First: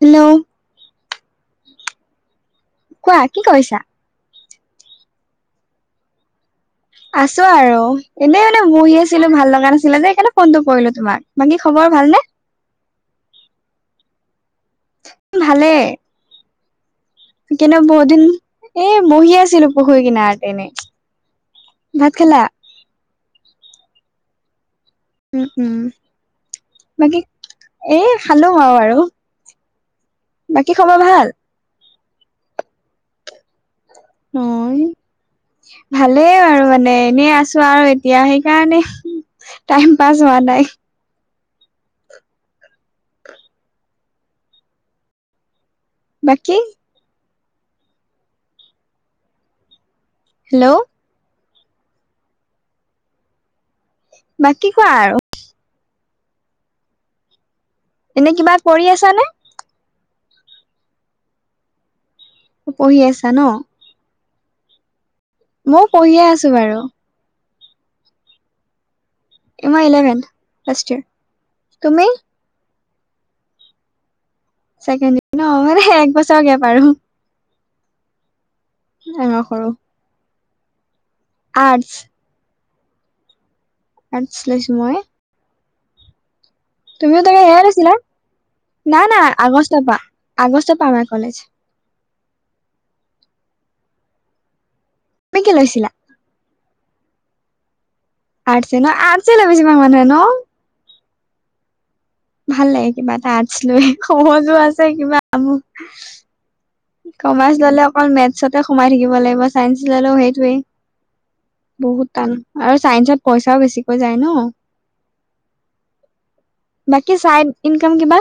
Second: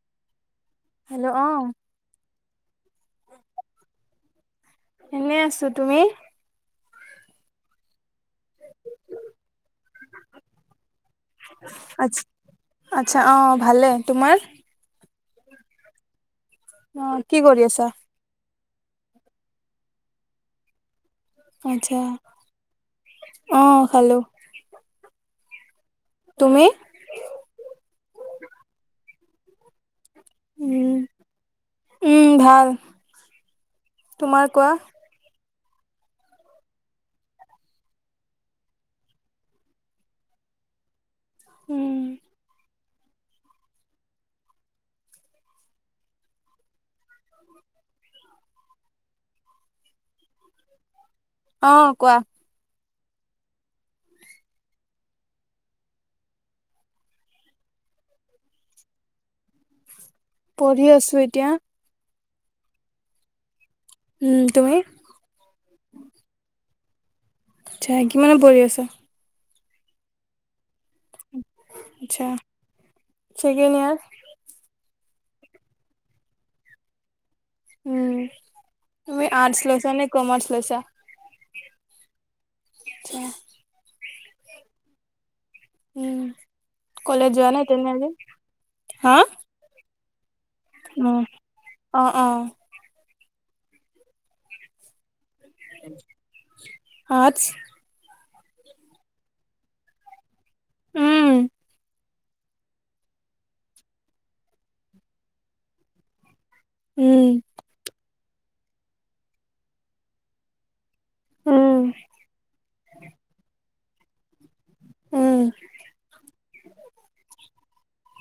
Hello. Hello অঁ। কোৱা কি কৰিছা? এনেই আছো, তুমি? আছো আৰু। এনেই মানে বহি আছিলো ভাল লগা নাছিলে যে সেইকাৰণে ফোনটো কৰিলো তোমাক, বাকী খবৰ ভাল নে? আৎচ্ছা অঁ ভালে, তোমাৰ? এ ভালে। অঁ'। কিন্তু বহুত দিন, এই বহি আছিলো পুখুৰী কিনাত এনেই। আৎচ্ছা, ভাত খালা? অঁ খালো। উম' উম'। তুমি? বাকী এ খালোং আৰু আৰু, বাকী উম খবৰ ভাল? উম ভাল, তোমাৰ কোৱা? অ'। ভালেই আৰু মানে এনেই আছো আৰু এতিয়া, সেইকাৰণে। টাইম পাছ হোৱা নাই। উম'। বাকী- হেল্লৌ' অঁ কোৱা? বাকি কোৱা আৰু? এনেই কিবা কৰি আছা নে? পঢ়ি আছোঁ এতিয়া। পঢ়ি আছা ন? উম', তুমি? মও পঢ়িয়ে আছো বাৰু। আৎচ্ছা, কিমানত পঢ়ি আছা? এইবাৰ ইলেভেন ফাষ্ট ইয়াৰ। আৎচ্ছা, চেকেণ্ড ইয়াৰ। ছেকেণ্ড ইয়েৰ নহয় মানে একবছৰ গেপ আৰু। উম' তুমি ডাঙৰ সৰু আৰ্টছ লৈছা নে কমাৰ্চ লৈছা? আৰ্টচ। আৎচ্ছা। আৰ্টচ লইছো মই। উম'। তুমিও কলেজ তাকে যোৱা নাই সেয়াই তেনে লৈছিলা? আজি? নাই হা? না আগষ্টৰ পৰা আগষ্ট- উম' অঁ অঁ। তুমি কি লৈছা? আৰ্টচ। আৰ্টছে ন আৰ্টছে লয় বেছিভাগ মানুহে ন। উওম'। ভাল লাগে কিবা এটা আৰ্টছ লৈ, সহজো আছে কিবা‌ আৰু। উম কমাৰ্চ ল'লে অকল মেটছতে সোমাই থাকিব লাগিব ছাইন্স ললেও সেইটোৱেই। উম বহুত টান আৰু চাইন্সত পইচাও বেছিকৈ যায় ন। উম বাকী চাইড ইনকাম কিবা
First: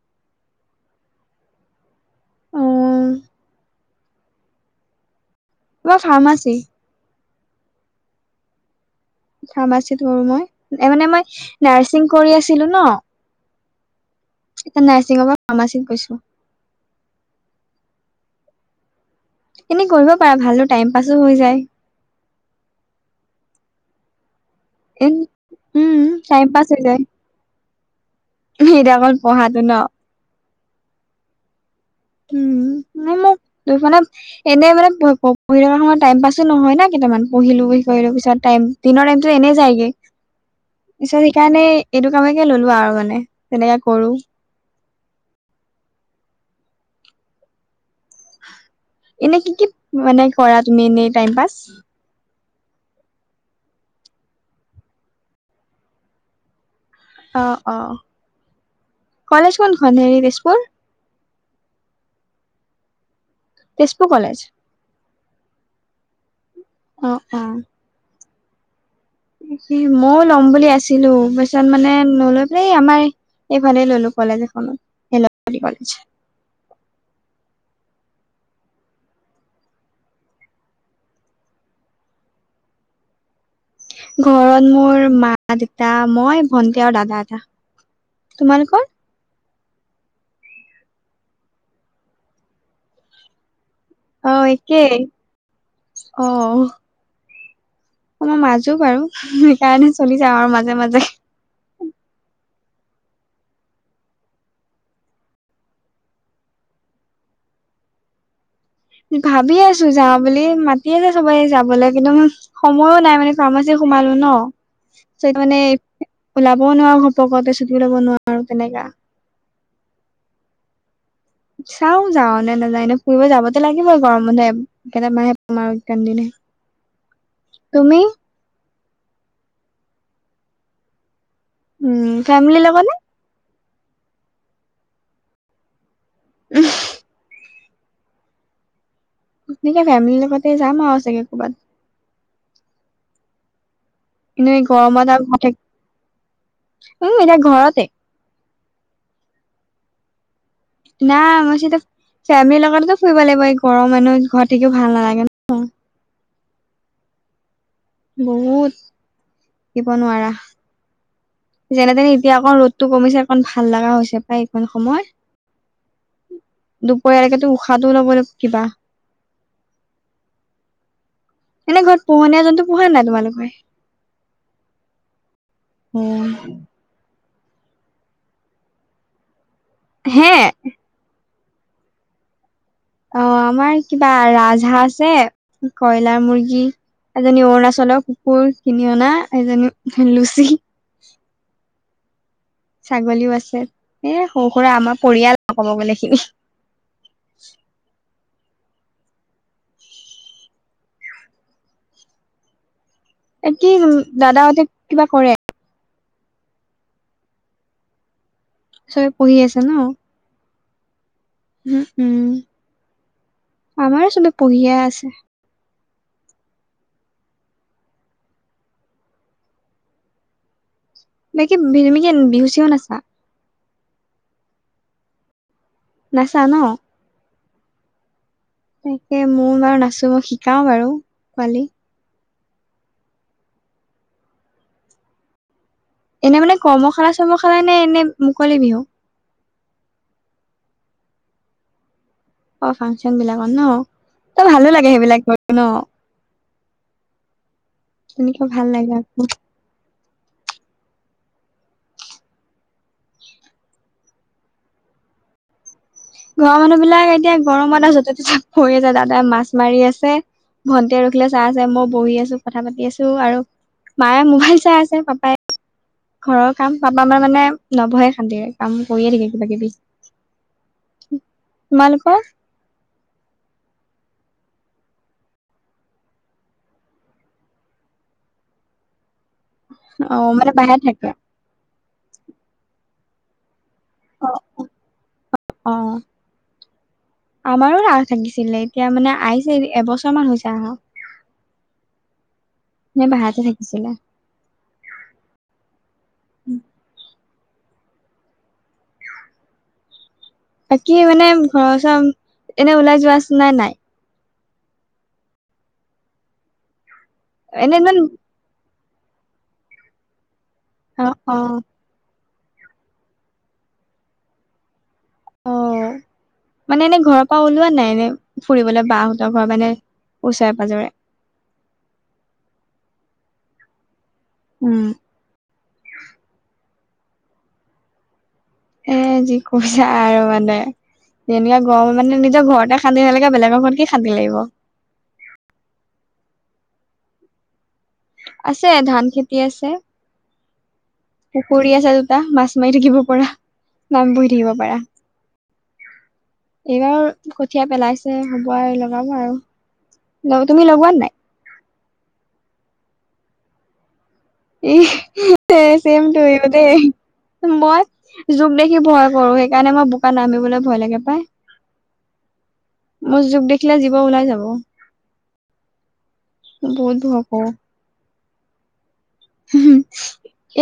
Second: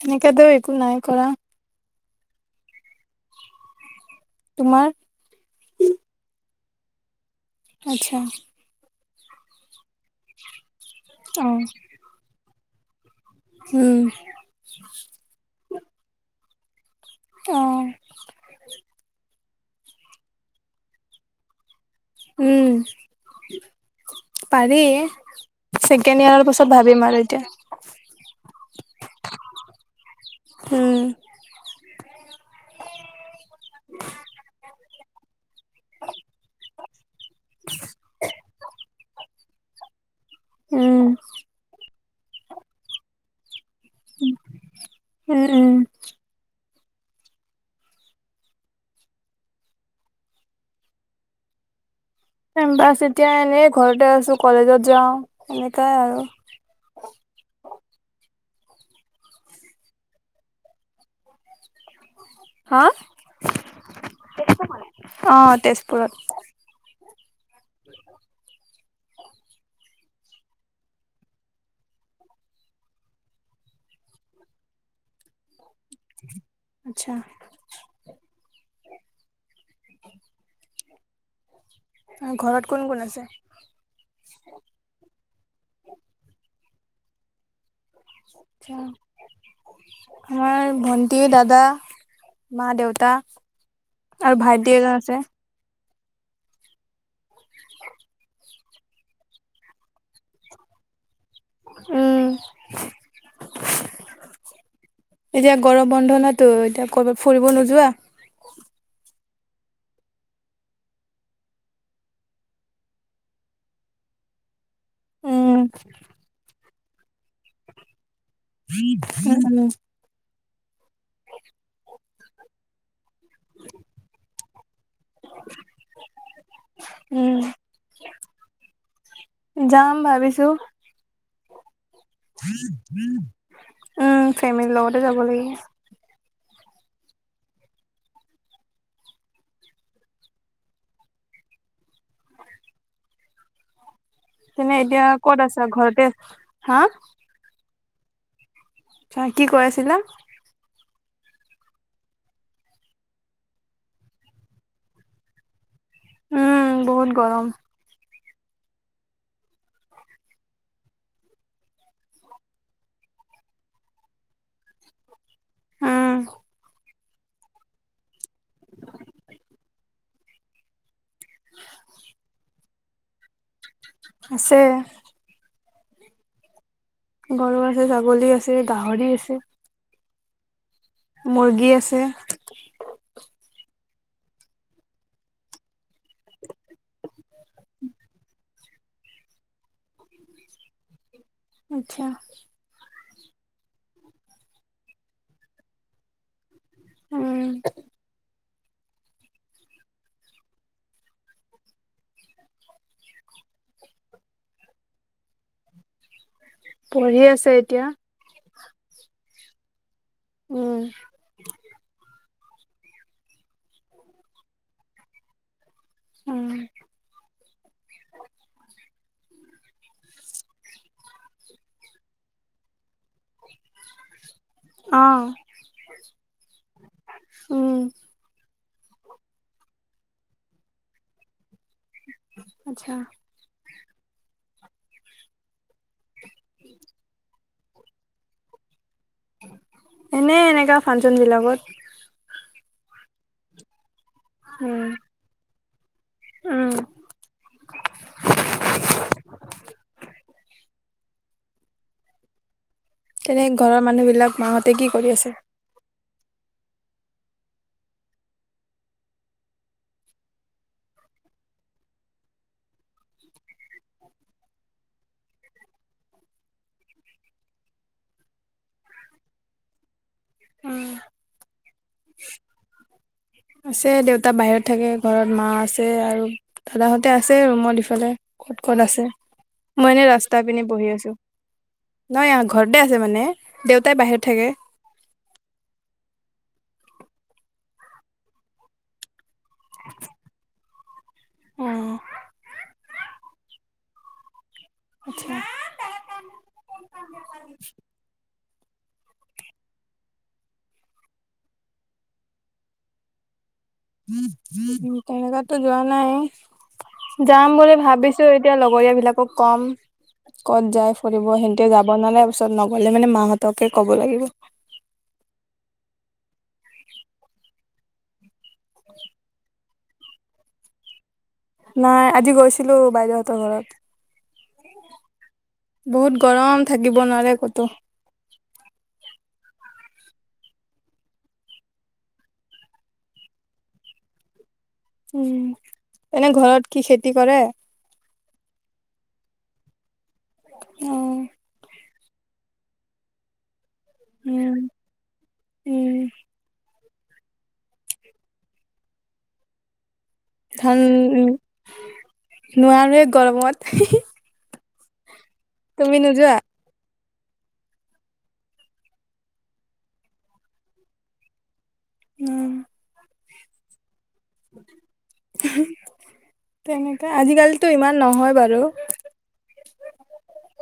তেনেকে তো একো নাই কৰা। উম তোমাৰ মই ফাৰ্মাচী আচ্ছা ফাৰ্মাছিত‌‌ ললো মই, এ মানে মই অ নাৰ্ছিং কৰি আছিলো ন! উম, এতিয়া নাচিং ৰুমৰ ফাৰ্মাছিত কৰিছো। অ, এনে কৰিব পাৰা, ভালো টাইম পাছো হৈ যায়। উম, পাৰি এ উম ছেকেণ্ড টাইম ইয়াৰ পাছ পিছত হৈ যায় ভাবিম আৰু এতিয়া। এতিয়া অকল পঢ়াতটো ন। হম, উম তুমি মোক দুখনত এনে মানে ক পঢ়ি থকা সময় টাইম পাছো নহয় না কেইটামান পঢ়িলো কৈ পিছত টাইম দিনৰ টাইমতটো এনেই যায়গে। উম পিছত সেইকাৰণে এইটো কামকে ললো আৰু মানে তেনেকে কৰোঁ। উম, উম। এনে কি, কি মানে কৰা তুমি এনেই টাইম পাচ? টাইম পাছ এতিয়া এনেই ঘৰতে আছোঁ, কলেজত যাওঁ সেনেকাই আৰু। অঁ, অঁ কলেজ কোনখন হেৰি তেজপুৰ। হা তেজপুৰ কলেজ তেজপুৰখন অঁ তেজপুৰত। অ, অ। মই ও ল'ম বুলি আছিলো। তাৰ পিছত মানে, নলৈ পেলাই আমাৰ! এইফালে ললো কলেজ এখনত [unintelligible] আচ্ছ। ঘৰত কোন কোন আছে? ঘৰত মোৰ মা, দেতা মই ভন্টি আৰু দাদা এটা। আচ্ছা। তোমালোকৰ মই ভণ্টি, দাদা, ‌মা, দেউতা। অ আৰু ভাইটি এজন একেই আছে অ। আমাৰ মাজো বাৰু, সেইকাৰণে চলি যাওঁ আৰু মাজে, মাজে। উম, এতিয়া গৰম বন্ধ নহতো এতিয়া ক'ৰবাত ফুৰিব নোযোৱা? ভাবি আছো যাওঁ বুলি মাতি আছে সবেই যাবলৈ কিন্তু সময়ো নাই, মানে ফাৰ্মাচী সোমালো ন। চ' সেইটো কাৰণে উম ওলাবও নোৱাৰো ঘপকতে চুটি ল'ব নোৱাৰো। তেনেকা উম, [unintelligible] চাওঁ যাওঁ নে নাযাওঁ, এনেই ফুৰিব যাবতো লাগিবই গৰমতে। কেইটামাহে তোমাৰ টাইম দি দিয়ে। উম তুমি? যাম ভাবিছো। উম, ফেমিলিৰ লগত নে? উম, ফেমেলি লগতে যাব লাগিব। উম। এনেকে ফেমিলিৰ লগতে যাম আৰু চাগে ক'ৰবাত। কিন্তু তেনে এতিয়া গৰমতাম ক'ত [unintelligible] আছা ঘৰতে হা উম, এতিয়া ঘৰতে। অ', কি কৈ আছিলা? না, মই কৈছোঁ এতিয়া, ফেমিলিৰ লগতেতো ফুৰিব লাগিব, এই ঘৰৰ মানুহ ঘৰত থাকিও ভাল নালাগে। উম, বহুত গৰম। বহুত, থাকিব নোৱাৰা। যেনে তেনে এতিয়া অকণ ৰ'দতটো কমিছে, অকণ ভাল লগা হৈছে প্ৰায় এইকণ সময়। আহ। দুপৰীয়াৰ লৈকেতো উশাহটো লবলে কিবা। এনে ঘৰত পোহনীয়া জন্তু পোহে নাই, তোমালোকে? আছে। উম। গৰু আছে, ছাগলী আছে, গাহৰি আছে। হে। মুৰ্গী আছে। অ', আমাৰ কিবা ৰাজহা আছে, কয়লাৰ মুৰ্গী। এজনী অৰুণাচলৰ কুকুৰ কিনি অনা, এজনী লুচি। আচ্ছা। ছাগলীও আছে, এ সৰু-সুৰা আমাৰ পৰিয়াল ক'ব গ'লে এইখিনি। উম। এ কি, দাদাহঁতে কিবা কৰে? পঢ়ি আছে এতিয়া। চোবে পঢ়ি আছে ন'? উম। উম, উম, আমাৰ চবে পঢ়িয়ে আছে। উম। বাকী [unintelligible] বিহু-চিহু নচা? অ'। নাচা ন'? উম। তাকে মইও বাৰু নাচো, শিকাও বাৰু পোৱালী। আচ্ছা। এনে মানে কৰ্মশালা-চৰ্মশালা নে, এনে মুকলি বিহু? এনে এনেকা ফাংচন বিলাকত। অ', ফাংচন বিলাকত ন', ত' ভালোঁ লাগে উম, সেইবিলাক কৰি ন'? উম, তেনেকে ভাল লাগে আকৌ। তেনে ঘৰৰ মানুহবিলাক, মাহঁতে কি কৰি আছে? ঘৰৰ মানুহ বিলাক এতিয়া গৰমতটা য'তে-ত'তে পৰি আছে, দাদাই মাছ মাৰি আছে। ভণ্টিয়ে ৰখিলৈ চাই আছে, মই বহি আছোঁ, কথা পাতি আছো, আৰু মায়ে মোবাইল চাই আছে, পাপায়ে ঘৰৰ কাম, পাপা আমাৰ মানে নবহে শান্তৰে, কাম কৰিয়ে থাকে, কিবা-কিবি। উম। তোমালোকৰ? আছে, দেউতা বাহিৰত থাকে, ঘৰত মা আছে, আৰু দাদাহঁতে আছে ৰুমত ইফালে ক'ত ক'ত আছে, মই এনেই অ ৰাস্তা মানে পিনি বাহিৰত বহি থাকে আছো। নাই আহ ঘৰতে আছে মানে, দেউতাই বাহিৰত থাকে। অ', আমাৰো লাওঁ থাকিছিলে এতিয়া মানে আই এবছৰ মান হৈছে আহাঁ, অ নে বাহিৰতে থাকিছিলে? আচ্ছা [unintelligible] বাকী মানে ঘৰৰ ওচৰত এনে ওলাই যোৱা আছে না নাই? তেনেকাতো যোৱা নাই, যাম বুলি এনে ইমান ভাবিছো এয়া লগৰীয়া বিলাকক কম ক'ত যায় অ ফুৰিব অ সে বনালে পিছত নগ'লে মানে মাহঁতকে ক'ব লাগিব। অ মানে এনে ঘৰৰ পৰা ওলোৱা নাই এনে, ফুৰিবলৈ বাহহোতৰ ঘৰৰ পৰা এনে ওচৰে পাঁজৰে? নাই আজি গৈছিলো বাইদেউহঁতৰ ঘৰত। উম',। বহুত গৰম থাকিব নোৱাৰে ক'তো। এ' যি কৈছা আৰু মানে। যেনেকা গৰম মানে নিজৰ ঘৰতে শান্তি নালাগে, বেলেগৰ ঘৰত কি শান্তি লাগিব। উম', এনে ঘৰত কি খেতি কৰে? আছে ধান খেতি আছে। অ পুখুৰী আছে দুটা মাছ মাৰি থাকিব পৰা। বহি থাকিব উম পাৰা। উম এইবাৰ কঠীয়া পেলাইছে হ'ব আৰু লগাব আৰু। তুমি ধান লগোৱা নাই উম' নোৱাৰোৱে গৰমত। ই ছেম তুমি নোযোৱা ছেমটোয়ু দে। মই জোক দেখি ভয় কৰো, সেইকাৰণে মই বোকাত নামিবলৈ ভয় লাগে পাই। উম',। আৰু জোক দেখিলে জীব ওলাই যাব। বহুত তেনেকে ভয় কৰো আজিকালিতো ইমান নহয় বাৰু।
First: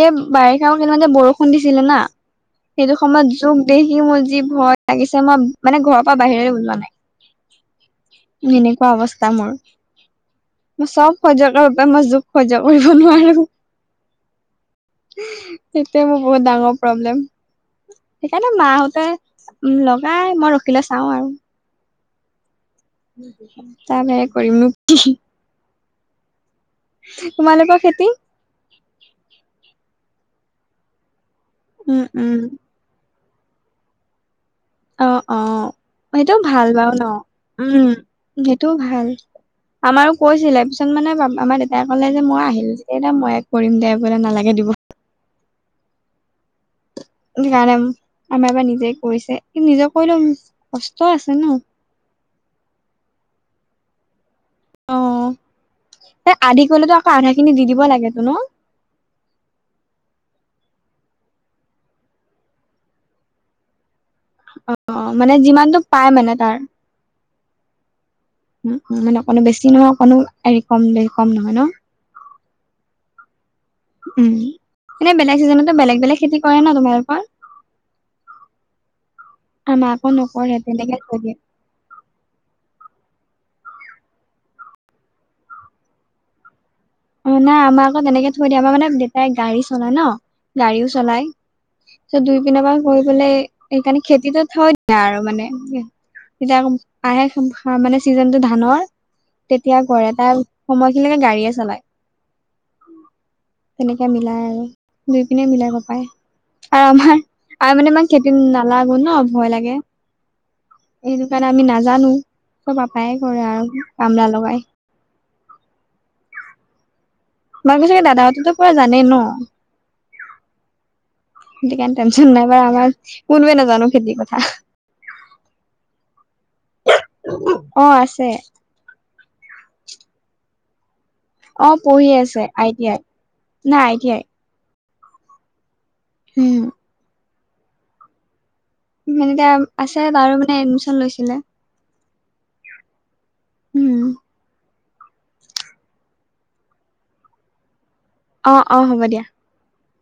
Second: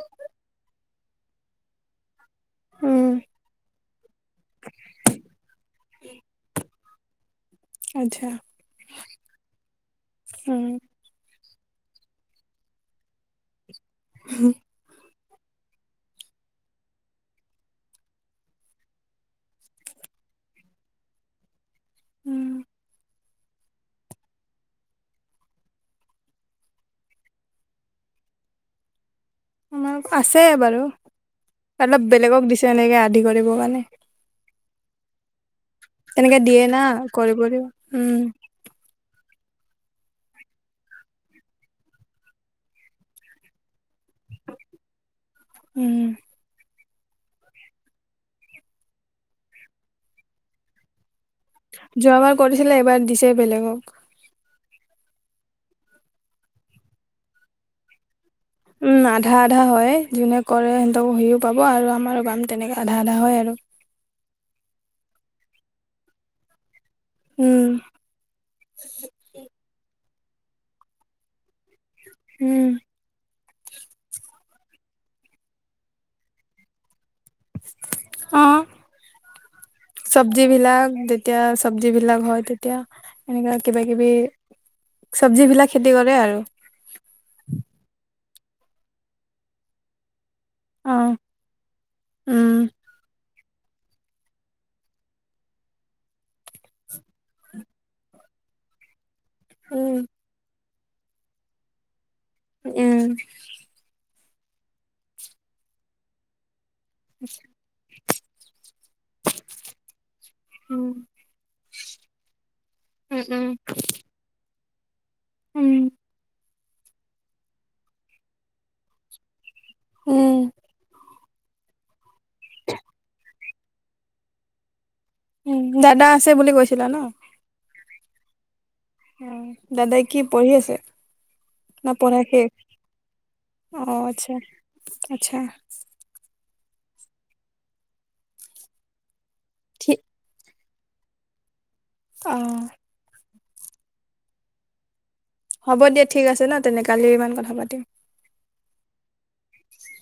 এই বাৰিষাওত কেইদিনমান যে বৰষুণ দিছিলে না। সেইটো উম সময়ত জোক দেখি মোৰ যি ভয় লাগিছে মই মানে ঘৰৰ পৰা বাহিৰে ওলোৱা আচ্ছা নাই। এনেকুৱা অৱস্থা মোৰ, উম মই চ'ব সয্য কৰিব পাৰো, মই জোক সয্য কৰিব নোৱাৰো। [inaudible] সেইটোৱে মোৰ বহুত ডাঙৰ প্ৰব্লেম। সেইকাৰণে মা হতে লগাই, মই ৰখিলে চাওঁ আৰু। উম',। তাৰ বাহিৰে কৰিমনো কি। তোমালোকৰ খেতি? আমাৰ আছে বাৰু উম অলপ উম বেলেগক দিছে এনেকৈ আদি কৰিবৰ কাৰণে। অ', অ', তেনেকে সেইটোও দিয়ে ভাল না বাৰু ন' কৰিব দিব উম', সেইটোও ভাল। আমাৰো কৈছিলে পিছত মানে আমাৰ দেউতাই ক'লে যে মই আহিল যেতিয়া মই কৰিম দে বোলে নালাগে দিব। উম',। সেইকাৰণে আমাৰ এবাৰ নিজে কৰিছে, কিন্তু নিজে কৰিলেও কষ্ট আছে ন'। যোৱাবাৰ কৰিছিলে এইবাৰ দিছে বেলেগক। অ', এ' আদি কৰিলেতো আকৌ আধা খিনি দি দিব লাগেতো ন'? উম', আধা- আধা হয়', যোনে কৰে সিহঁতক সিউ পাব আৰু আমাৰো পাম তেনেকে আধা- আধা হয় আৰু। অ মানে যিমানটো পায় মানে তাৰ। উম উম মানে অকণো বেছি নহয় অকণো হেৰি কম বে কম নহয় ন? উম। উম, এনে বেলেগ চিজনতো বেলেগ-বেলেগ খেতি কৰে ন তোমালোকৰ? অঁ আমাৰ আকৌ চবজি নকৰে বিলাক তেনেকে থৈ দিয়ে যেতিয়া চবজি বিলাক হয় তেতিয়া এনেকা কিবা কিবি চবজি বিলাক খেতি কৰে আৰু। অ নাই আমাৰ আকৌ তেনেকে থৈ দিয়ে, আমাৰ মানে দেউতাই গাড়ী চলাই ন। গাড়ীও অ চলাই, চ দুই পিনে উম পৰা কৰিবলে সেইকাৰণে খেতিটো থই দিয়ে আৰু মানে। তেতিয়া আকৌ আহে সা মানে চিজনটো ধানৰ তেতিয়া উম কৰে, তাৰ সময়খিনিলেকে গাড়ীয়ে চলায়। উম। তেনেকে মিলাই আৰু, দুুই পিনে মিলাই পাপায়। আৰু আমাৰ [inaudible] আৰু মানে ইমান খেতিত নালাগো ন ভয় লাগে। উম। সেইটো কাৰণে আমি নাজানোঁ। চ'ব পাপায়ে উম কৰে উম আৰু কামলা লগাই। উম। তোমালোকৰ চাগে দাদা হঁতো পোৰা জানেই ন? উম। সেইটো কাৰণে টেনশ্যন নাই বাৰু, আমাৰ কোনোৱে নাজানোঁ খেতিৰ পথাৰ! উম' দাদা আছিলা বুলি কৈছিলা ন? অঁ আছে। দাদাই কি পঢ়ি আছে? অ না পঢ়ি পঢ়া আছে শেষ? আই টি আই নাই আই অঁ টি আই আচ্ছা আচ্ছা। হম। মানে এতিয়া ঠিক আছে তাৰো মানে এডমিশ্যন লৈছিলে। অঁ। উম হ'ব দিয়া ঠিক আছে ন তেনে, কালি ইমান কথা পাতিম। অঁ অঁ হ'ব দিয়া।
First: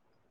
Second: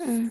উম।